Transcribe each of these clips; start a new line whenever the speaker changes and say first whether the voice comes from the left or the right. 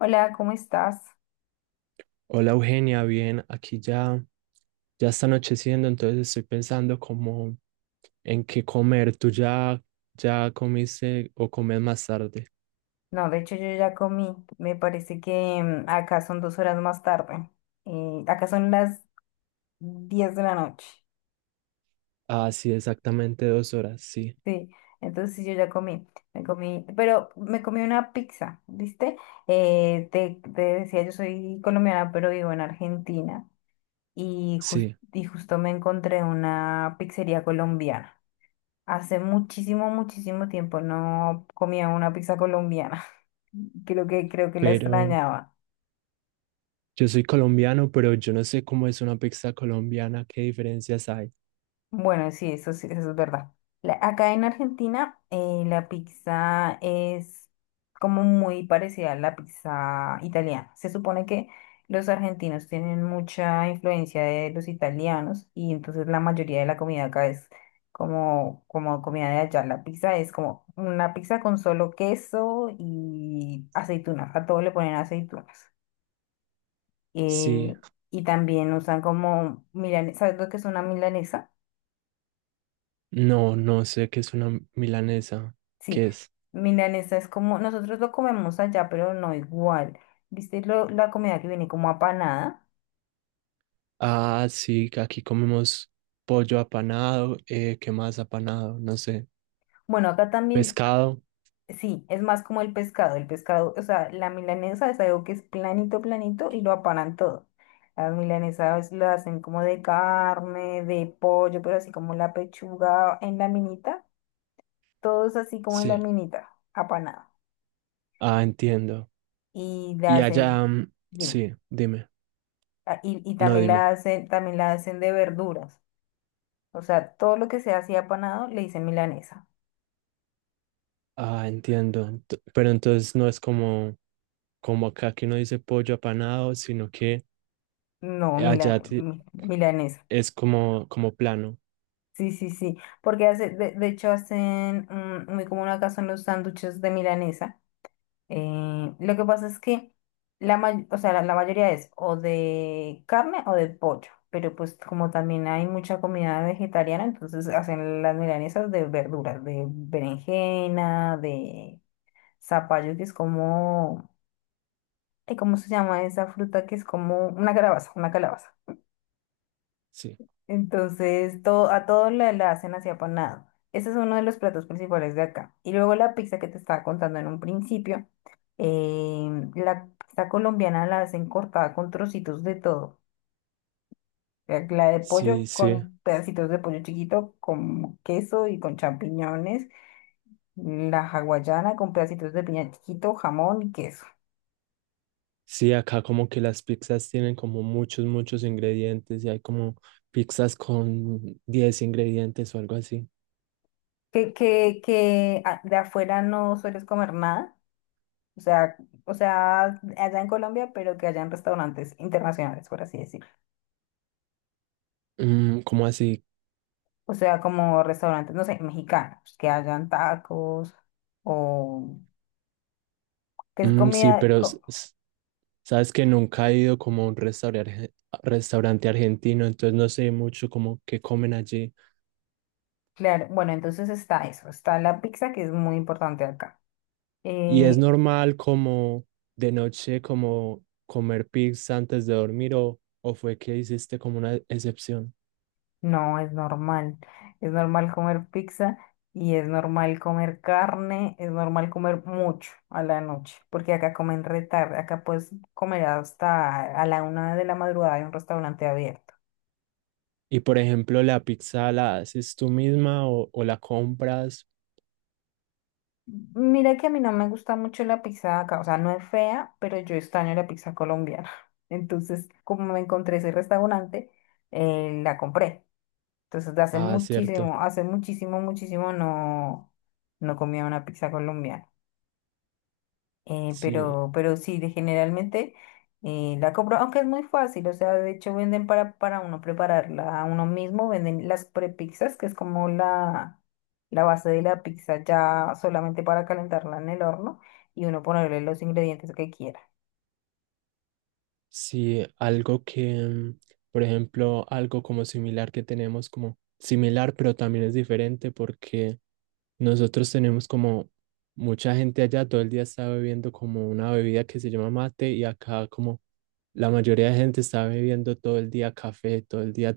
left: Hola, ¿cómo estás?
right: Hola Eugenia, bien, aquí ya está anocheciendo, entonces estoy pensando como en qué comer. ¿Tú ya comiste o comes más tarde?
left: No, de hecho yo ya comí. Me parece que acá son dos horas más tarde. Acá son las 10 de la noche.
right: Ah, sí, exactamente 2 horas, sí,
left: Sí, entonces sí, yo ya comí. Me comí, pero me comí una pizza, ¿viste? Te decía, yo soy colombiana, pero vivo en Argentina y,
right: sí,
left: y justo me encontré una pizzería colombiana. Hace muchísimo, muchísimo tiempo no comía una pizza colombiana. Creo que la
right: pero
left: extrañaba.
right: yo soy colombiano, pero yo no sé cómo es una pizza colombiana, qué diferencias hay.
left: Bueno, sí, eso es verdad. Acá en Argentina, la pizza es como muy parecida a la pizza italiana. Se supone que los argentinos tienen mucha influencia de los italianos y entonces la mayoría de la comida acá es como, como comida de allá. La pizza es como una pizza con solo queso y aceitunas. A todo le ponen aceitunas.
right: Sí,
left: Eh, y también usan como milanesa. ¿Sabes lo que es una milanesa?
right: no, no sé qué es una milanesa,
left: Sí,
right: qué es.
left: milanesa es como, nosotros lo comemos allá, pero no igual. ¿Viste la comida que viene como apanada?
right: Ah, sí, que aquí comemos pollo apanado, ¿qué más apanado? No sé,
left: Bueno, acá también,
right: pescado,
left: sí, es más como el pescado, o sea, la milanesa es algo que es planito, planito y lo apanan todo. Las milanesas lo hacen como de carne, de pollo, pero así como la pechuga en laminita, todo es así como en
right: sí.
left: laminita, apanado.
right: Ah, entiendo.
left: Y la
right: Y
left: hacen,
right: allá, mm,
left: dime,
right: sí, dime.
left: ah, y
right: No, dime.
left: también la hacen de verduras. O sea, todo lo que sea así apanado le dicen milanesa.
right: Ah, entiendo. Pero entonces no es como, como, acá que uno dice pollo apanado, sino que
left: No,
right: allá
left: milanesa.
right: es como plano.
left: Sí, sí, sí. Porque hace, de hecho hacen muy común acá son los sándwiches de milanesa. Lo que pasa es que o sea, la mayoría es o de carne o de pollo. Pero pues como también hay mucha comida vegetariana, entonces hacen las milanesas de verduras, de berenjena, de zapallo, que es como... Ay, ¿cómo se llama esa fruta que es como una calabaza, una calabaza?
right: Sí.
left: Entonces, todo, a todo la hacen así apanado. Ese es uno de los platos principales de acá. Y luego la pizza que te estaba contando en un principio, la pizza colombiana la hacen cortada con trocitos de todo. La de pollo
right: Sí, sí.
left: con pedacitos de pollo chiquito, con queso y con champiñones. La hawaiana con pedacitos de piña chiquito, jamón y queso.
right: Sí, acá como que las pizzas tienen como muchos, muchos ingredientes y hay como pizzas con 10 ingredientes o algo así.
left: Que de afuera no sueles comer nada. O sea, o sea, allá en Colombia, pero que hayan restaurantes internacionales, por así decirlo.
right: ¿Como así?
left: O sea, como restaurantes, no sé, mexicanos, que hayan tacos o que es
right: Mm, sí,
left: comida,
right: pero sabes que nunca he ido como a un restaurante, restaurante argentino, entonces no sé mucho como qué comen allí.
left: claro, bueno, entonces está eso, está la pizza que es muy importante acá.
right: Y es
left: Eh,
right: normal como de noche como comer pizza antes de dormir o fue que hiciste como una excepción.
left: no, es normal comer pizza y es normal comer carne, es normal comer mucho a la noche, porque acá comen re tarde, acá puedes comer hasta a la una de la madrugada en un restaurante abierto.
right: Y por ejemplo, la pizza la haces tú misma o la compras.
left: Mira que a mí no me gusta mucho la pizza acá, o sea, no es fea, pero yo extraño la pizza colombiana. Entonces, como me encontré ese restaurante, la compré. Entonces, de
right: Ah, cierto.
left: hace muchísimo, muchísimo no, no comía una pizza colombiana.
right: Sí,
left: Pero sí, generalmente la compro, aunque es muy fácil, o sea, de hecho venden para uno prepararla a uno mismo, venden las prepizzas, que es como la base de la pizza ya solamente para calentarla en el horno y uno ponerle los ingredientes que quiera.
right: sí, algo que, por ejemplo, algo como similar que tenemos como similar, pero también es diferente porque nosotros tenemos como mucha gente allá, todo el día está bebiendo como una bebida que se llama mate y acá como la mayoría de gente está bebiendo todo el día café, todo el día.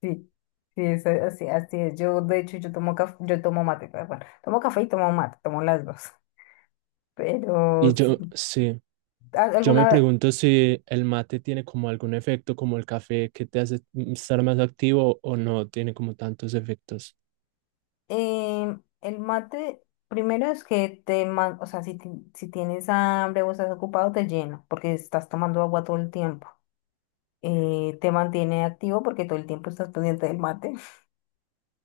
left: Sí, sí, es así, así es. Yo, de hecho, yo tomo café, yo tomo mate, perdón, tomo café y tomo mate, tomo las dos.
right: Y
left: Pero sí,
right: yo, sí, yo me
left: ¿alguna
right: pregunto si el mate tiene como algún efecto como el café que te hace estar más activo o no tiene como tantos efectos.
left: El mate, primero es que o sea, si, si tienes hambre o estás ocupado, te llena, porque estás tomando agua todo el tiempo. Te mantiene activo porque todo el tiempo estás pendiente del mate.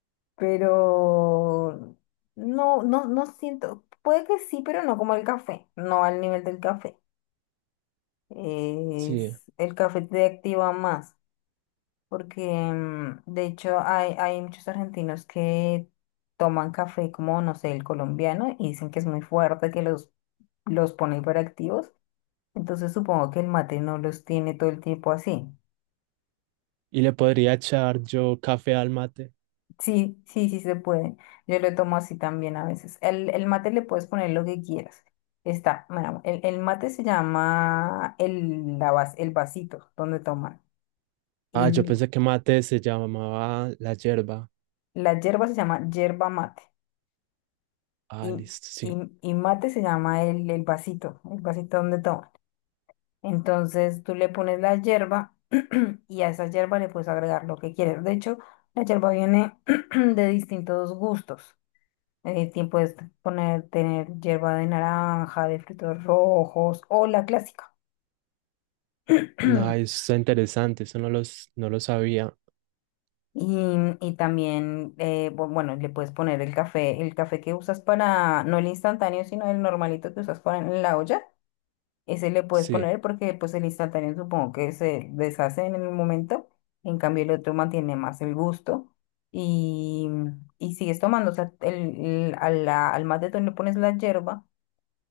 left: Pero no, no, no siento, puede que sí, pero no como el café, no al nivel del café.
right: Sí,
left: Es, el café te activa más. Porque de hecho hay, hay muchos argentinos que toman café como, no sé, el colombiano y dicen que es muy fuerte, que los pone hiperactivos. Entonces supongo que el mate no los tiene todo el tiempo así.
right: y le podría echar yo café al mate.
left: Sí, sí, sí se puede. Yo lo tomo así también a veces. El mate le puedes poner lo que quieras. Está, bueno, el mate se llama el, el vasito donde toman.
right: Ah, yo
left: Y
right: pensé que mate se llamaba la yerba.
left: la hierba se llama yerba mate.
right: Ah,
left: y,
right: listo, sí.
left: y mate se llama el vasito donde toman. Entonces tú le pones la hierba y a esa hierba le puedes agregar lo que quieres. De hecho, la hierba viene de distintos gustos. Ti puedes poner, tener hierba de naranja, de frutos rojos o la clásica.
right: No, eso está interesante, eso no lo sabía.
left: Y, y también, bueno, le puedes poner el café que usas para, no el instantáneo, sino el normalito que usas para en la olla. Ese le puedes
right: Sí,
left: poner porque pues el instantáneo supongo que se deshace en el momento, en cambio el otro mantiene más el gusto y, y sigues tomando, o sea, a al mate matetón le pones la yerba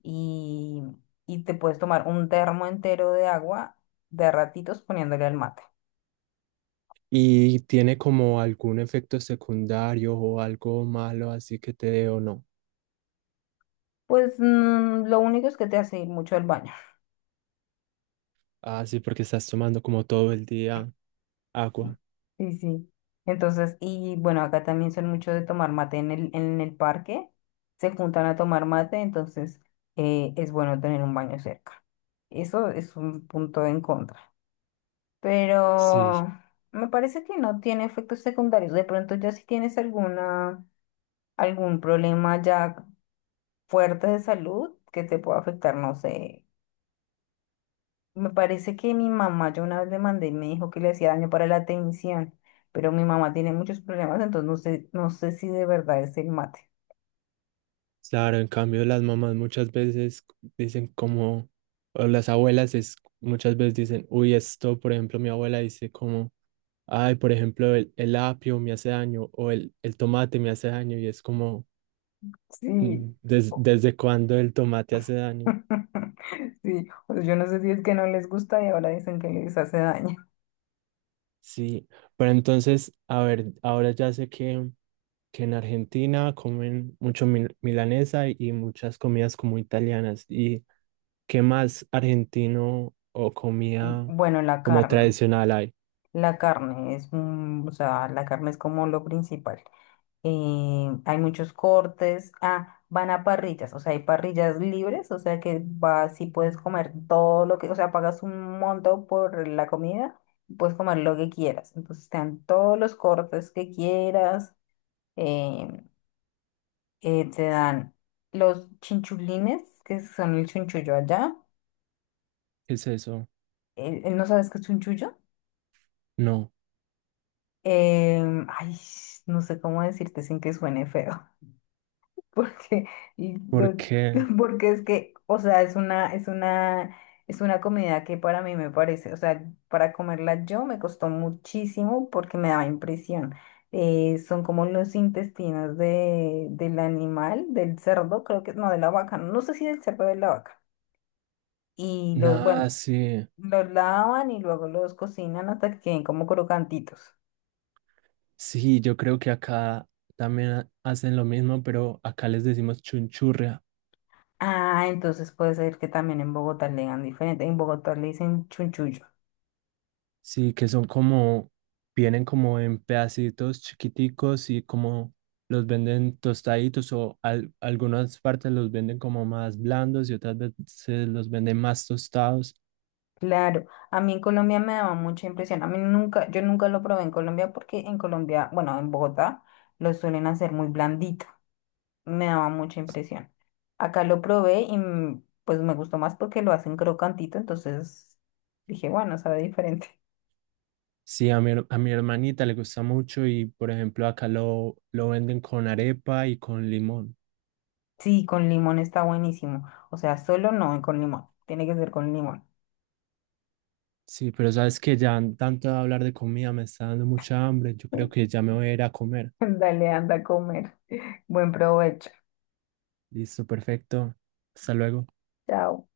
left: y, y te puedes tomar un termo entero de agua de a ratitos poniéndole al mate.
right: y tiene como algún efecto secundario o algo malo así que te dé o no.
left: Pues lo único es que te hace ir mucho al baño.
right: Ah, sí, porque estás tomando como todo el día agua.
left: Sí, sí. Entonces, y bueno, acá también son mucho de tomar mate en en el parque. Se juntan a tomar mate, entonces es bueno tener un baño cerca. Eso es un punto en contra.
right: Sí,
left: Pero me parece que no tiene efectos secundarios. De pronto ya si tienes alguna, algún problema ya fuerte de salud que te pueda afectar, no sé, me parece que mi mamá, yo una vez le mandé y me dijo que le hacía daño para la atención, pero mi mamá tiene muchos problemas, entonces no sé, no sé si de verdad es el mate.
right: claro, en cambio las mamás muchas veces dicen como, o las abuelas es, muchas veces dicen, uy, esto, por ejemplo, mi abuela dice como, ay, por ejemplo, el apio me hace daño o el tomate me hace daño y es como,
left: Sí,
right: "Mm, ¿desde cuándo el tomate hace daño?
left: sí, o yo no sé si es que no les gusta y ahora dicen que les hace daño.
right: Sí, pero entonces, a ver, ahora ya sé que, en Argentina comen mucho milanesa y muchas comidas como italianas. ¿Y qué más argentino o comida
left: Bueno,
right: como tradicional hay?
left: la carne es, o sea, la carne es como lo principal. Eh, hay muchos cortes, ah, van a parrillas, o sea, hay parrillas libres, o sea que vas y puedes comer todo lo que, o sea, pagas un monto por la comida y puedes comer lo que quieras. Entonces te dan todos los cortes que quieras, em, te dan los chinchulines, que son el chunchullo allá.
right: ¿Qué es eso?
left: ¿No sabes qué es chunchullo?
right: No,
left: Ay, no sé cómo decirte sin que suene feo. porque, y do-
right: porque
left: Porque es que, o sea, es una, es una, es una comida que para mí me parece, o sea, para comerla yo me costó muchísimo porque me daba impresión. Son como los intestinos de, del animal, del cerdo, creo que, no, de la vaca, no sé si del cerdo o de la vaca. Y los,
right: nada,
left: bueno,
right: sí,
left: los lavan y luego los cocinan hasta que queden como crocantitos.
right: sí, yo creo que acá también hacen lo mismo, pero acá les decimos chunchurria.
left: Ah, entonces puede ser que también en Bogotá le digan diferente. En Bogotá le dicen chunchullo.
right: Sí, que son como, vienen como en pedacitos chiquiticos y como los venden tostaditos o algunas partes los venden como más blandos y otras veces los venden más tostados.
left: Claro, a mí en Colombia me daba mucha impresión. A mí nunca, yo nunca lo probé en Colombia porque en Colombia, bueno, en Bogotá lo suelen hacer muy blandito. Me daba mucha impresión. Acá lo probé y pues me gustó más porque lo hacen crocantito, entonces dije, bueno, sabe diferente.
right: Sí, a mi hermanita le gusta mucho y por ejemplo acá lo venden con arepa y con limón.
left: Sí, con limón está buenísimo. O sea, solo no con limón. Tiene que ser con limón.
right: Sí, pero sabes que ya tanto de hablar de comida me está dando mucha hambre. Yo creo que ya me voy a ir a comer.
left: Dale, anda a comer. Buen provecho.
right: Listo, perfecto. Hasta luego.
left: Chao.